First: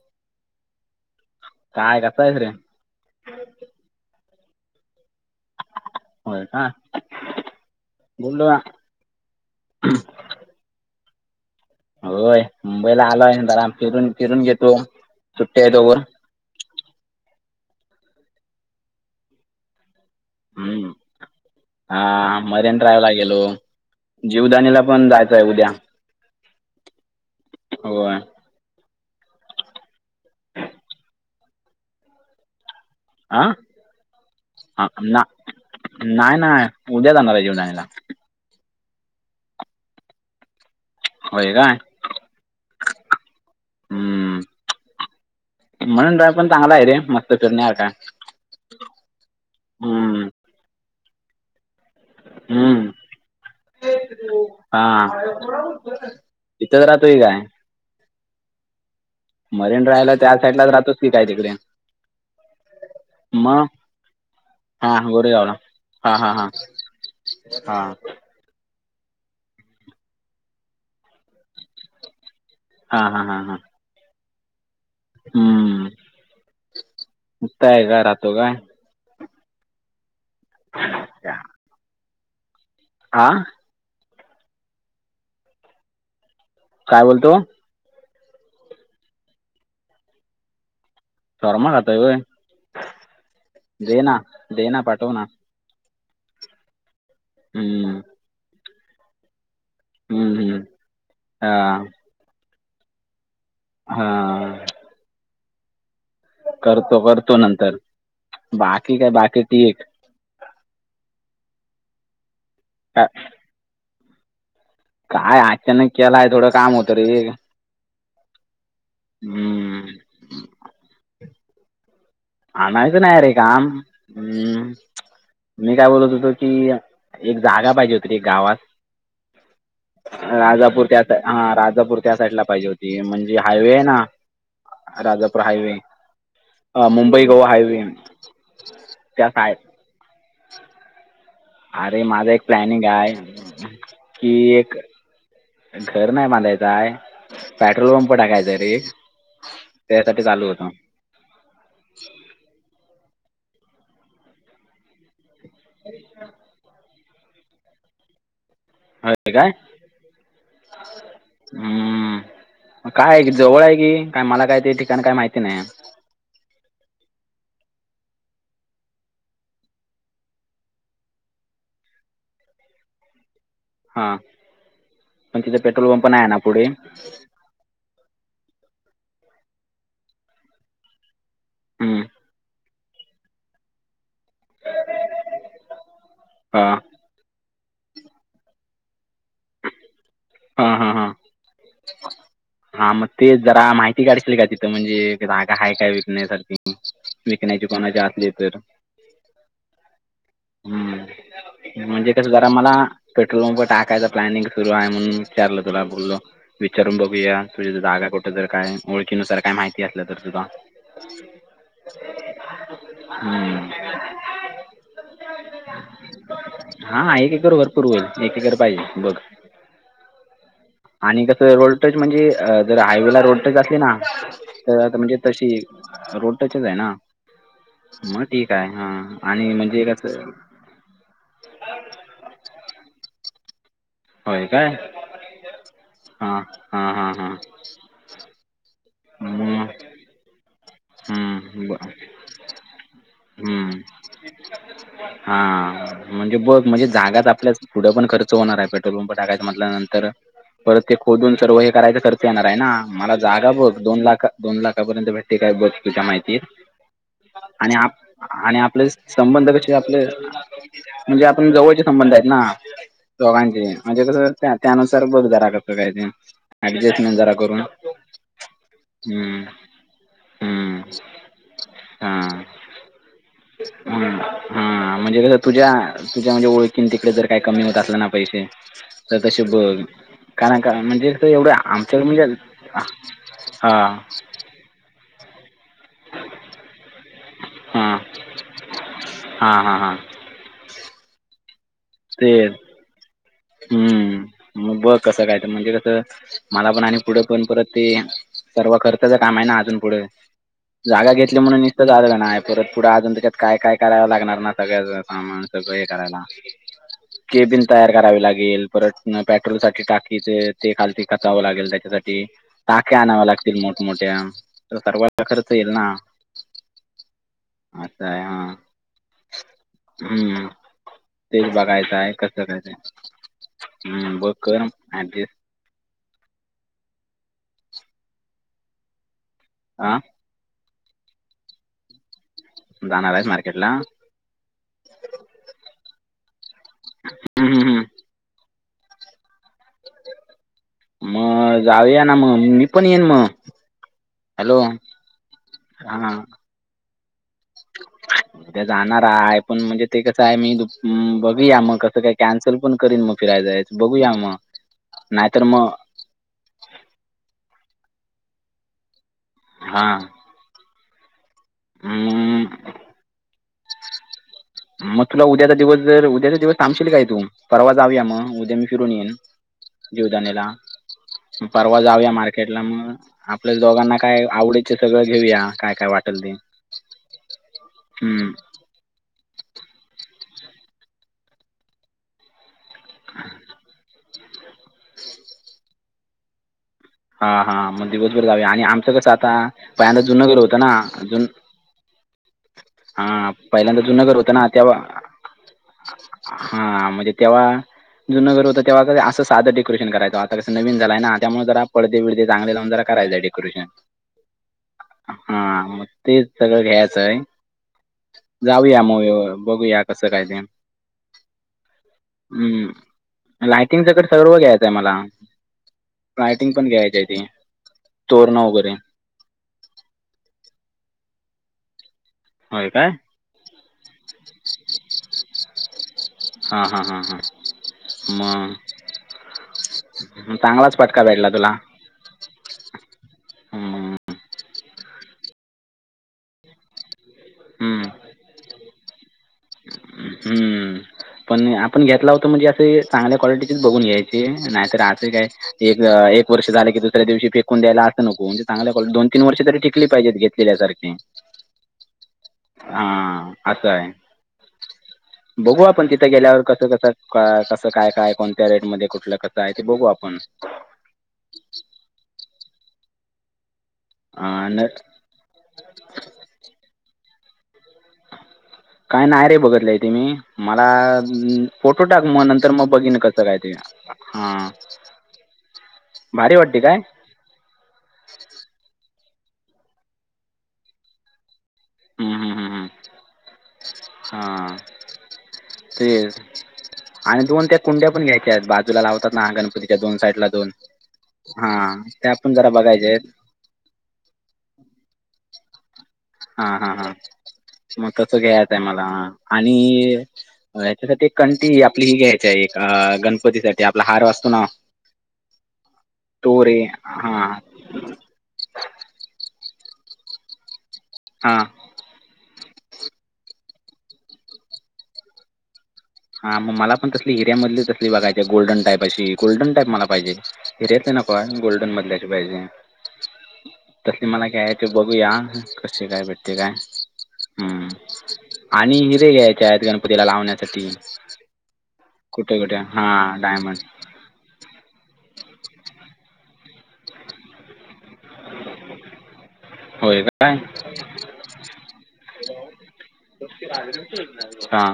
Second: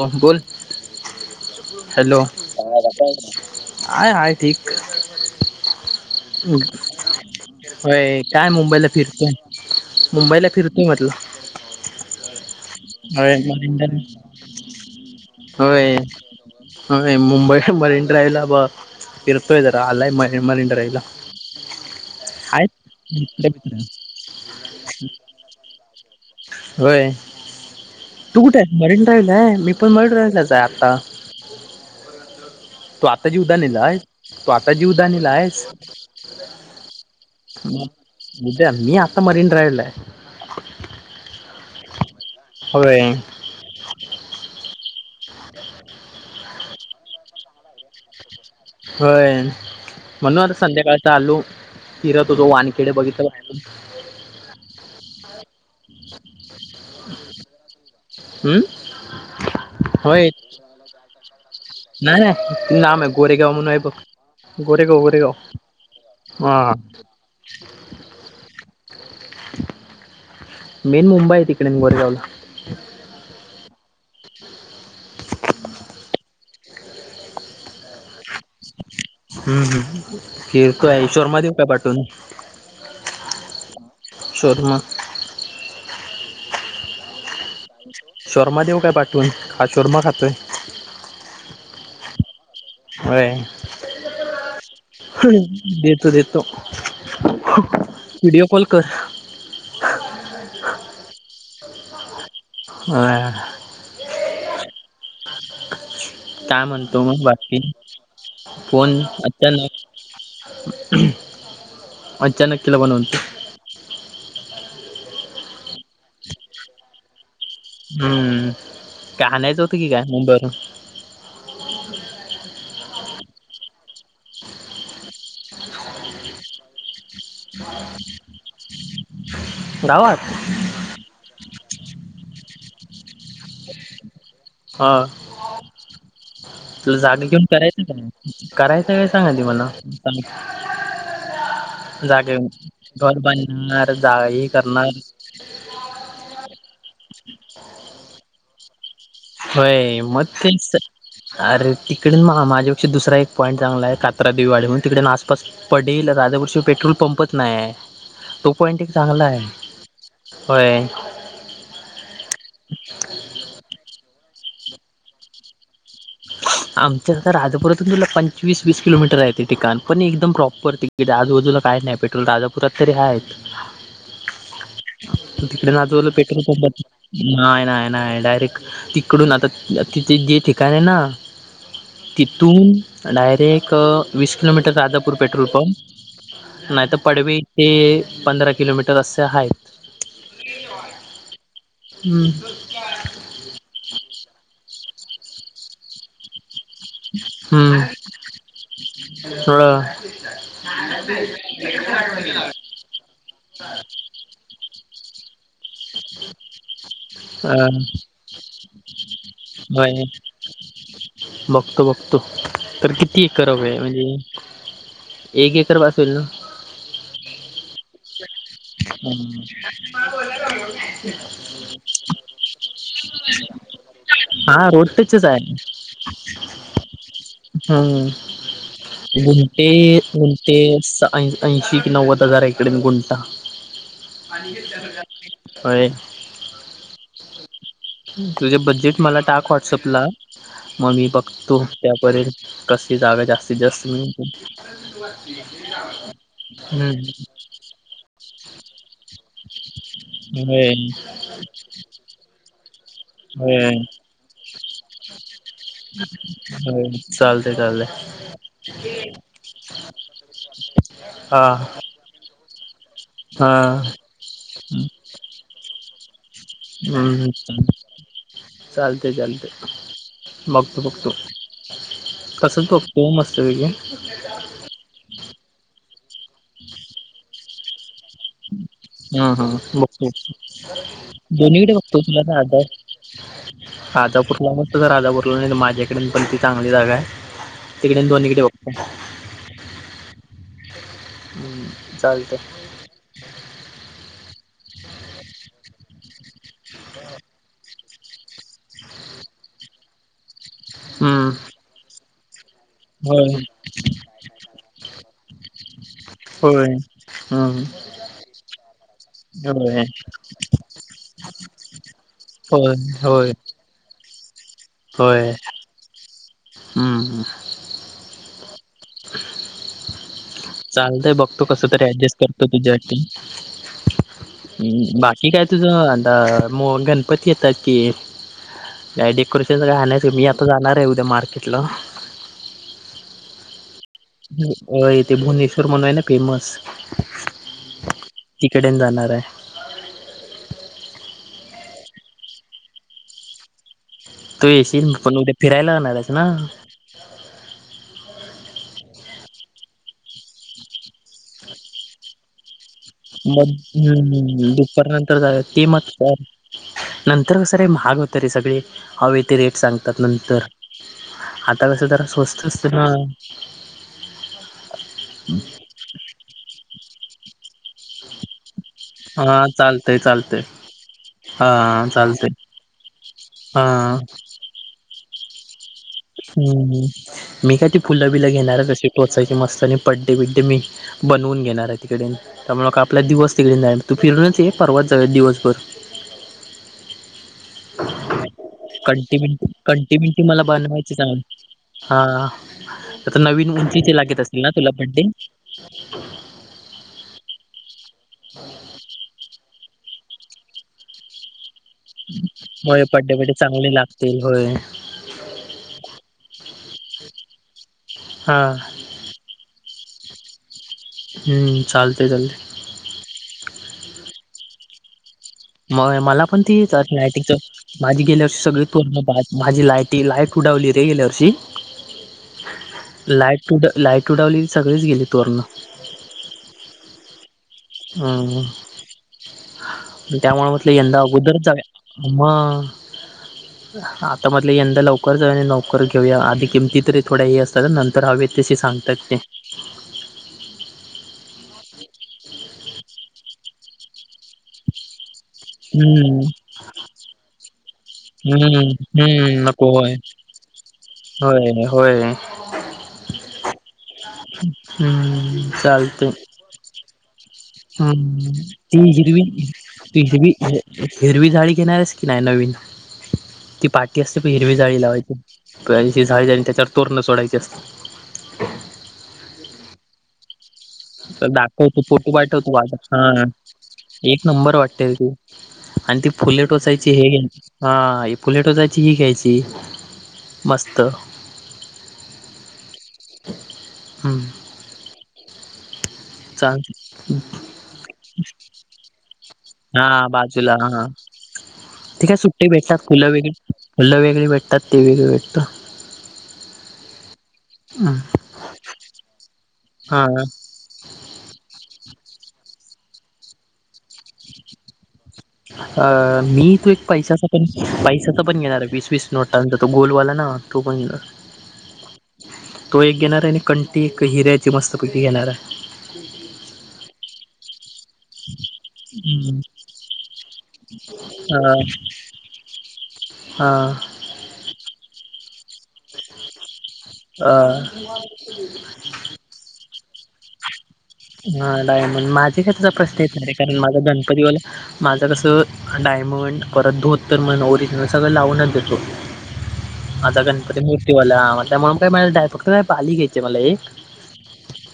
हो बोल [unintelligible] काय हॅलो! कसा आहेस रे हाय. हाय. ठीक. होय का व्हय बोललो काय? ना मुंबईला फिरतोय. मुंबईला फिरतोय म्हटलं. होयं मुंबईला आलोय होय जर मरीन फिरून, ड्राईव्ह फिरून घेतो सुट्टी आहे होय तोवर. होय मुंबई मरीन ड्राईव्हला. फिरतोय जरा आलायम. हम्म हा आहेत मरीन ड्रायव्हला गेलो. मित्र मित्र जीवदानीला पण जायचंय उद्या. व्हय. होय तू कुठेये? मरीन ड्राईव्ह ला ये. मी पण मरीन ड्राइव्ह लाच ये आत्ता. [unintelligible] आता हा हा, जीवदानी ला हाय. तू आता ना जीवदानीला हायस. नाही नाही उद्या जाणार आहे जीवदानीला उद्या. मी आता मरीनड्राइव्हला हाय. होय काय? होय.. हम्म. मरीन ड्राईव्ह पण चांगला आहे. रे मस्त फिरण्यासारखा. होय हम्म म्हणून आता संध्याकाळचं आलो. फिरत होतो. हम्म वानखेडे बघितलेल. हा. इथंच राहतोय काय? हम्म. मरीन ड्रायव्ह होय त्या साईड लाच राहतोयच की ती काय? तिकडे. नाही, नाही नाम आहे. गोरेगाव मग म्हणून आहे हा गोरेगाव, गोरेगाव. गोरेगावला हा हा हा हा.. मेन मुंबई आहे तिकडे मी गोरेगावला. हा हा हा हां. हम्म ईथे हाय का राहतो काय? हम्म. हम. किरक आहे शोरमा देऊ का? पाठवून आं? शोरूमं काय बोलतोय? शोरमा देऊ काय? पाठवून. हा चुरमा खातोय. शोरमा खाता होय होय दे ना, दे ना. पाठव ना. देतो. देतो. हम्म. व्हिडिओ कॉल कर. हम्म. हम्म. हा. होय. हा.. काय? करतो म्हणतो मग करतो बाकी. नंतर बाकी फोन काय बाकी आता ठीक नाही. अचानक किला बनवून का काय? अचानक केलाय. थोडं काम होतं रे. हम्म, काय आणायचं होतं? की हम्म मुंबई वरून. आणायचं नाही रे काम. हम्म मी काय? बोलत होतो की. एक जागा पाहिजे होती, एक गावात गावात राजापूर त्या. हा राजापूर त्या साईडला पाहिजे होती. म्हणजे हायवे आहे ना हा राजापुर हायवे अ मुंब [unintelligible] करायचं का? सांग त्या आधी साय मला. अरे माझं जागे एक प्लॅनिंग आहे घर बांधणार जाग की ही एक करणार घर नाही बांधायचंय. पेट्रोल पंप टाकायचंय रे. होय त्यासाठी मग चालू ती.. होतं अरे तिकडे मग माझ्यापेक्षा दुसरा एक पॉईंट चांगला आहे. कात्रा देवीवाडी म्हणून तिकडे ना पस पडेल राजापूर पेट्रोल पंपच नाही आहे. तो पॉइंट एक चांगला होय आहे. काय होय. हम्म. काय आहे की जवळ आहे की काय मला काय ते ठिकाणी काही माहिती नाही. [inaudible] आमच्या आ राजपुरातून तुला पंचवीस वीस किलोमीटर आहे ते ठिकाण, पण एकदम प्रॉपर ते आजूबाजूला काही नाही. पेट्रोल राजापुरात तरी आहे. हा. पण तिथ पेट्रोल पंप नाही. आहे ना पुढे. नाय नाय नाय डायरेक तिकडून आता तिथे जे ठिकण आहे ना हम्म. तिथून डायरेक्ट वीस किलोमीटर राजापूर पेट्रोल पंप. हां नाही तर पडवी ते पंधरा किलोमीट तस असे हायत. हम्म. हा मग तेच जरा माहिती काढशील का तिथं म्हणजे जागा हाय काय विकण्यासारखी. विकण्याची हम्म कोणाचे असले तर थोडं हम्म. म्हणजे कसं जरा मला पेट्रोल पंप टाकायचं प्लॅनिंग सुरू आहे म्हणून विचारलं तुला बोललो विचारून बघूया तुझ्या अं जागा कुठे जर काय ओळखीनुसार काय माहिती होय असलं तर. [unintelligible] बघतो बघतो तर किती एकर हम्म हवे म्हणजे एक एकर बस होईल ना. हा एक एकर भरपूर होईल एक एकर पाहि अम्म तुम्हाला बोलवय लागलोय का? [unintelligible] वॉल्टेज म्हणजे अ जर हायवेला रोड टच असली ना हा तर रोड आता म्हणजे टचच तशी रोड टचच आहे ना. था मग ठीक आहे हां आणि गुंटे म्हणजे कसं गुंटे सा ऐं ऐंशी एक नव्वद हजार एककडेन गुणटा. होय काय होय. हां हां हां हां. तुझे बजेट मला टाक मग व्हॉट्सअपला. म मी बघतो हम्म ब- त्यापर्यंत कसी जागा जास्तीत जास्त. [unintelligible] हा म्हणजे बघ म्हणजे हम्म. जागाच आपल्या पुढं पण खर्च होणार आहे पे तो बुंप टाकायचं म्हटल्या नंतर होय परत ते खोदून सर्व हे करायचं तर ते येणार आहे ना मला जागा होय बघ दोन लाखा दोन लाखापर्यंत भेटते काय बघ. चां माहिती होय चालतंय आणि चालतंय आप आणि आपले संबंध कशे आपले म्हणजे हा आपण जवळच्या संबंध आहेत ना हा दोघांचे म्हणजे कसं त्या त्यानुसार बघ जरा करतो काय ते. ऍडजस्टमेंट हम्म जरा करून [unintelligible] चालते हम्म चालते. हम्म बघतो बघतो हां. कसं ठोकतो मस्तपैकी. हम्म म्हणजे कसं तुझ्या तुझ्या म्हणजे ओळखीन तिकडे जर काही कमी होत असलं ना पैशे तर हा तशे हा बघ बघतो कारण का म्हणजे एवढं आमच्याकडे म्हणजे हा आता कुठला तुझा राजा बरला नाही तर माझ्याकडेन पण ती चांगली जागा आहे तिकडे आन दोन्हीकडे बघते. हां हां हां. हम्म ते चालतेय. हम्म म बघ कसं कायतर म्हणजे कसं मला पण आणि पुढं पण परत ते सर्व खर्चचा काम आहे ना अजून पुढे. जागा हम्म घेतली म्हणून निसतं झालं नाय परत पुढे अजून त्याच्यात होय काय काय करायवं लागणार ना सगळ्याचं सामान तसं हे करायला होय केबिन हम्म तयार करावी लागेल. तेल परत ना पेट्रोल साठी होय टाकी ते खालती कचावं लागेल त्याच्यासाठी होय टाक्या आणाव होय लाग तील मोठमोठ्या तर सर्वचा होय खर्च येईल ना. हम्म आताय हा हम्म. चालतय बघतो तेच कसं तरी बघायचं आहे ऍडजस्ट कसं करतो करायचं आहे. तुझ्याठी हम्म बघ कर बाकी ऍडजस्ट काय तुझं दा मो गणपती येतात की डेकोरेशन सगळं हा आणायचं मी तो जाणार आहे उद्या मार्केटला. जाणार आहेस मार्केट ला. हम्म अ ते भुवनेश्वर म्हणू आहे ना फेमस. हम्म हम्म हम्म. तिकडेन जाणार आहे. म जाऊया ना मग मी पण येईन म. तू येशील पण, उद्या फिरायला येणार आहेस हा ना. उद्या जाणार आहे पण, म्हणजे ते कसं आहे मी बघूया मग कसं काय? कॅन्सल पण करीन म फिराय मग जायच बघूया म नाहीतर म तर नंतर कसं रे महाग होतं रे सगळे हवे ते रेट हा सांगतात नंतर. आता कसं जरा म, स्वस्त असत ना. मग तुला उद्याचा दिवस जर उद्याचा दिवस थांबशील काय तू? परवा जाऊया मग उद्या मी फिरून येईन हा चालतंय चालतंय जीवदानीला. हा परवा जाऊया चालतंय मार्केटला मग, आपल्या हा दोघांना काय आवडे ते सगळं घेऊया काय काय वाट हम्म हम्म मी काय ते फुलं हम्म बिला घेणार कसे. टोचायचे मस्तानी आणि पड्डे, बिड्डे मी बनवून घेणार आहे तिकडे. त्यामुळे आपला दिवस तिकडे जाईल, तू फिरूनच ये परवात जाऊ दिवसभर. हा हा मग दिवसभर जाऊया आणि आमचं कसं आता कंटिन्यू पहिल्यांदा कंटिन्यू जुनघर मला होत ना बनवायचीच आहे जु हा आता हा नवीन पहिल्यांदा उंचीचे जुनं घर लागत होता असतील ना तुला तेव्हा. बड्डे हा. म्हणजे तेव्हा जुनं घर होत. तेव्हा कसं असं साध डेकोरेशन करायचो. आता कस नवीन झालाय ना त्यामुळे जरा परदे बिरदे चांगले लाऊन जरा होय बड्डे करायचा बड्डे डेकोरेशन. चांगले लागतील होय हा मग ते सगळं घ्यायचं आहे. हा जाऊया मग बघूया कसं काय ते. हम्म. चालतंय, चालतंय. लाइटिंगच तर सर्व घ्यायचंय मला. मग मला पण लायटिंग ती जात घ्यायची आहे नाही, ती तिथं माझी तोरणं गेल्यावर्षी सगळी वगैरे तोरणं [unintelligible] माझी लायटी लाईट उडावली रे, गेल्या वर्षी. होय काय लाईट उड लाईट उडावली सगळीच गेली तोरण. हा हा, हा हा. हम्म मग त्यामुळे म्हटलं चांगलाच यंदा फटका भेटला अगोदरच तुला जाऊया. मग? हम्म आता मधलं यंदा लवकर जाऊ आणि लवकर घेऊया आधी किमतीतरी थोडं हे असतात तर हम्म. नंतर हवेेत तसे सांगतात ते. हम्म. पण आपण घेतला होतो म्हणजे, असे चांगल्या क्वालिटीचेच बघून घ्यायचे नाही तर असं काय. हम्म एक वर्ष झालं की दुसऱ्या दिवशी फेकून्यायला असं नको म्हणे हम्म चांगल्या दोन तीन वर्ष हम्म तरी नको टिकली होय पाहिजेत घेतलेल्यासार होय रे. होय रे. हा असं आहे, हम्म बघू आपण तिथं चालतंय गेल्यावर कसं कसं का कसं काय काय हम्म कोणत्या रेट ती मध्ये कुठलं हिरवी कसं आहे ते बघू ती आपण. हिरवी हिरवी झाळी घेणारस की नाही नवीन, ती पाट असते पण हिरवी अन् झाळी लावायची. कोणाची साडी जाईल आणि त्याच्यावर तोरणं सोडायचे असतते. काय, नाही रे बघत लंय ते मी. मला तर दाखवतो फोटो टाक मग नंतर पाठवतो मग माझा बघिन हा कसं काय ते, एक हा. नंबर वाटते ती आणि ती फुले टोचायची हे घ्यायची. हा. हे फुलं टोचायची ही घ्यायची मस्त. हम्म हम्म हम्म हम्म हम्म हा तेच चांग आणि, दोन त्या कुंड्या पण घ्यायच्या आहेत बाद तुला लावतात ना गणपतीच्या दोन हा साईडला दोन बाजूला हा हा त्यापण जरा बघायच्यात. फुल वेगळी भेटतात, ते वेगळी भेटत. हा हा हा, मग तस घ्यायचं आहे मला आणि हा हच्यासाठी एक कंटी आपली ही घ्यायची आहे, एक गणपतीसाठी आपला हार असतो ना. अ तो मी रे तू एक पैशचा हा पण पै पण घेणार वीस वीस नोटांचा तो गोलवाला ना तो पण घेणार. हा तो एक घेणार आहे आणि कंटी एक हिऱ्याची मस्तपैकी घेणार आहे. हा, मग मला पण तसले हिऱ्या मधली कर. बघायची गोल्डन टाईप अशी, हम्म गोल्डन टाईप मला पाहिजे हिऱ्यातली नकोय हा गोल्डन मधल्या अशी पाहिजे. [inaudible] [unintelligible] हा. तसली मला काय आहे ते बघूया कसे काय भेटते काय अ हम्म आणि हिरे घ्यायचे आहेत गणपतीला लावण्यासाठी. हा डायमंड कुठे माझे कस कुठे [unintelligible] तुझा हा प्रश्न येत नाही कारण डायमंड माझा डन [unintelligible] माझं कसं डायमंड परत धोतर म्हण तरी सगळं लावूनच देतो होय आता काय गणपती [unintelligible] [unintelligible] हा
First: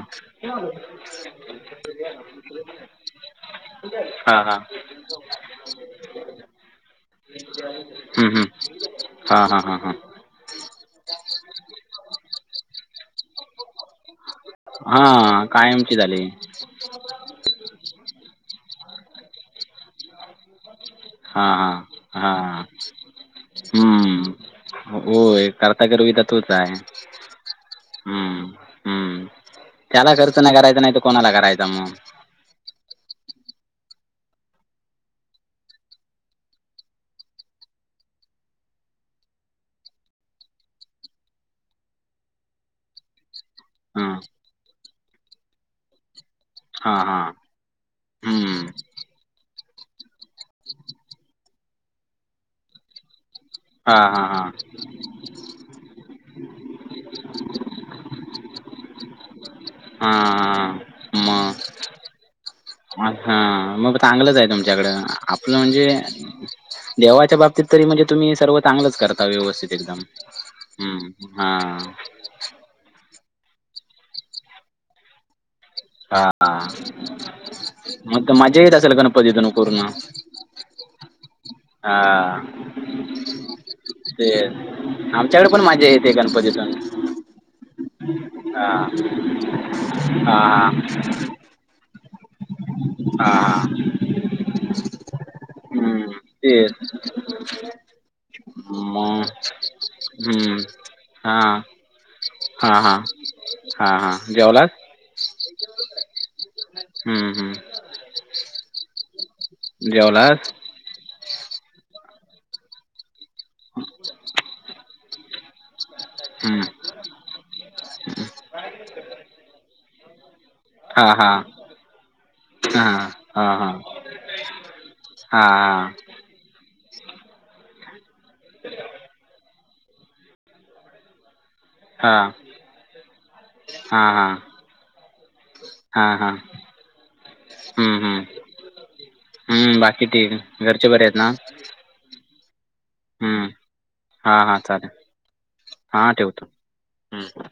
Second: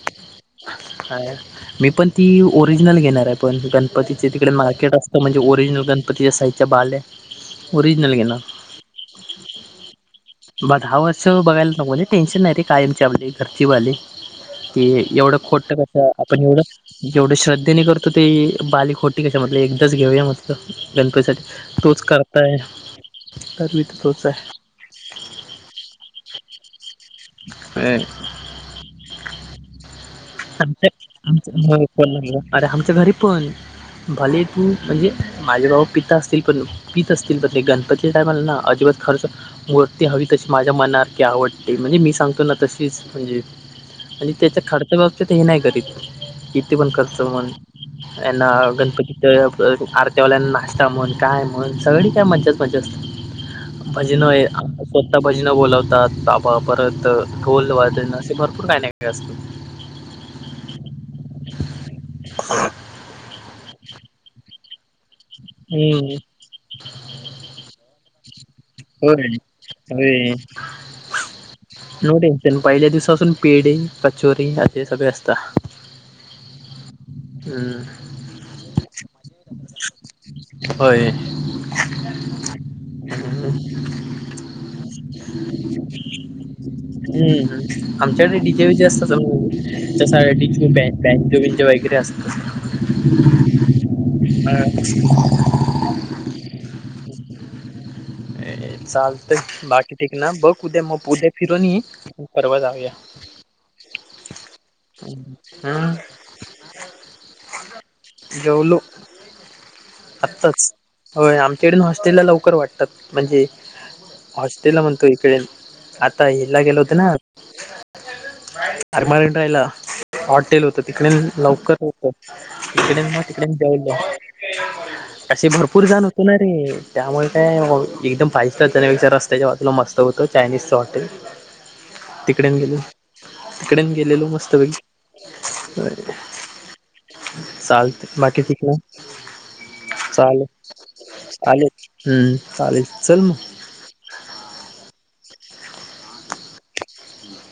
[unintelligible] हाय मी पण ती ओरिजिनल घेणार आहे पण गणपतीचे हां तिकडे हां मार्केट असतं म्हणजे ओरिजिनल गणपतीच्या साइज चबाले [unintelligible] हम्म हम्म हा हा हा हा. मग दहा वर्ष बघायला नको म्हजे टेन्शन नाही रे काय आमच्याली घरची बाली [unintelligible] की हा कायमची झाली. जेवढे श्रद्धेने करतो ते बालिक खोटी कशा म्हट एकदाच घेऊया मग [unintelligible] गणपतीसाठी हां तोच करताय तर मी तर तोच आहे हम्म होय करता करवी तर तोच आहे. हम्म हम्म त्याला खर्च नाही करायचा आमच्या नाही तर कोणाला करायचा आमच्या हो मग? पण अरे आमच्या घरी पण भले तू म्हणजे माझे बाबा पित असतील पण पीत असतील तरे गणपतीच्या टायमाला ना अजिबात खर्च मूर्ती हवी तशी माझ्या मनात ती आवडते म्हणजे मी सांगतो ना तशीच म्हणजे हां आणि त्याच्या खर्च बाबतीत हे नाही करीत [unintelligible] हां ऐना हां गणपती तर आरती्यावाल्यांना नाश्ता म्हण काय म्हण सगळी काय मजाच मजा असतात. [inaudible] [unintelligible] भजन होय हां स्वतः भजन बोलवतात बाबा परत ढोल वादन असं भरपूर काही ना काहीतरी ते असतं. हा [unintelligible] मग हा मग चांगलंच आहे तुमच्याकड आपलं म्हणजे हम्म देवाच्या बाबतीत तरी म्हणजे तुम्ही सर्व चांगलंच करता होय व्यवस्थित एकदम होय. हम्म हा तेन पहिल्या दिवसापासून पेढे कचोरी ते सगळं असतं. हा हा मग तर मजा येत असेल गणपतीतन पूर्ण? होय. हा ते आमच्याकडे पण मजा येते गणपतीतून. हम आमच्याकडे डीजे हा डीजे असतं हा हा सर्व बॅन्जो बिन्जो वगैरे हा [unintelligible] हम्म ते मग चालत बाकी ठीक ना बघ हम्म उद्या मग उद्या हा फिरून ये परवा हा हा जाऊया. हा हा जेवलास? हा हम्म हम्म. जेवलो जेवलास आत्ताच. होय आमच्याकडून हॉस्टेलला लवकर वाटतात म्हणजे हॉस्टेला म्हणतो इकडे आता हिला हम्म गेलो होतो ना अरे मरीन ड्राईव्हला हॉटेल होतं हा तिकडे हा लवकर होतो. हा तिकडे मग, हा हा तिकडे [unintelligible] हा. पूर जाणवतो. ना रे त्यामुळे काय? एकदम पाहि रस्त्याच्या [unintelligible] बाजूला मस्त होतं चायनीजच हॉटेल. तिकडेन गेल हा तिकडेन हा गेलेलो मस्त पैकी [inaudible] [unintelligible] हा हा [unintelligible] हम्म चालतंय हम्म बाकी तिकडं हम्म बाकी [unintelligible] ठीक चालेल. घरचे बरे आहेत ना आलेत. हम्म. चालेल. चल हम्म मग. हा हा चालेल हा ठेवतो हम्म.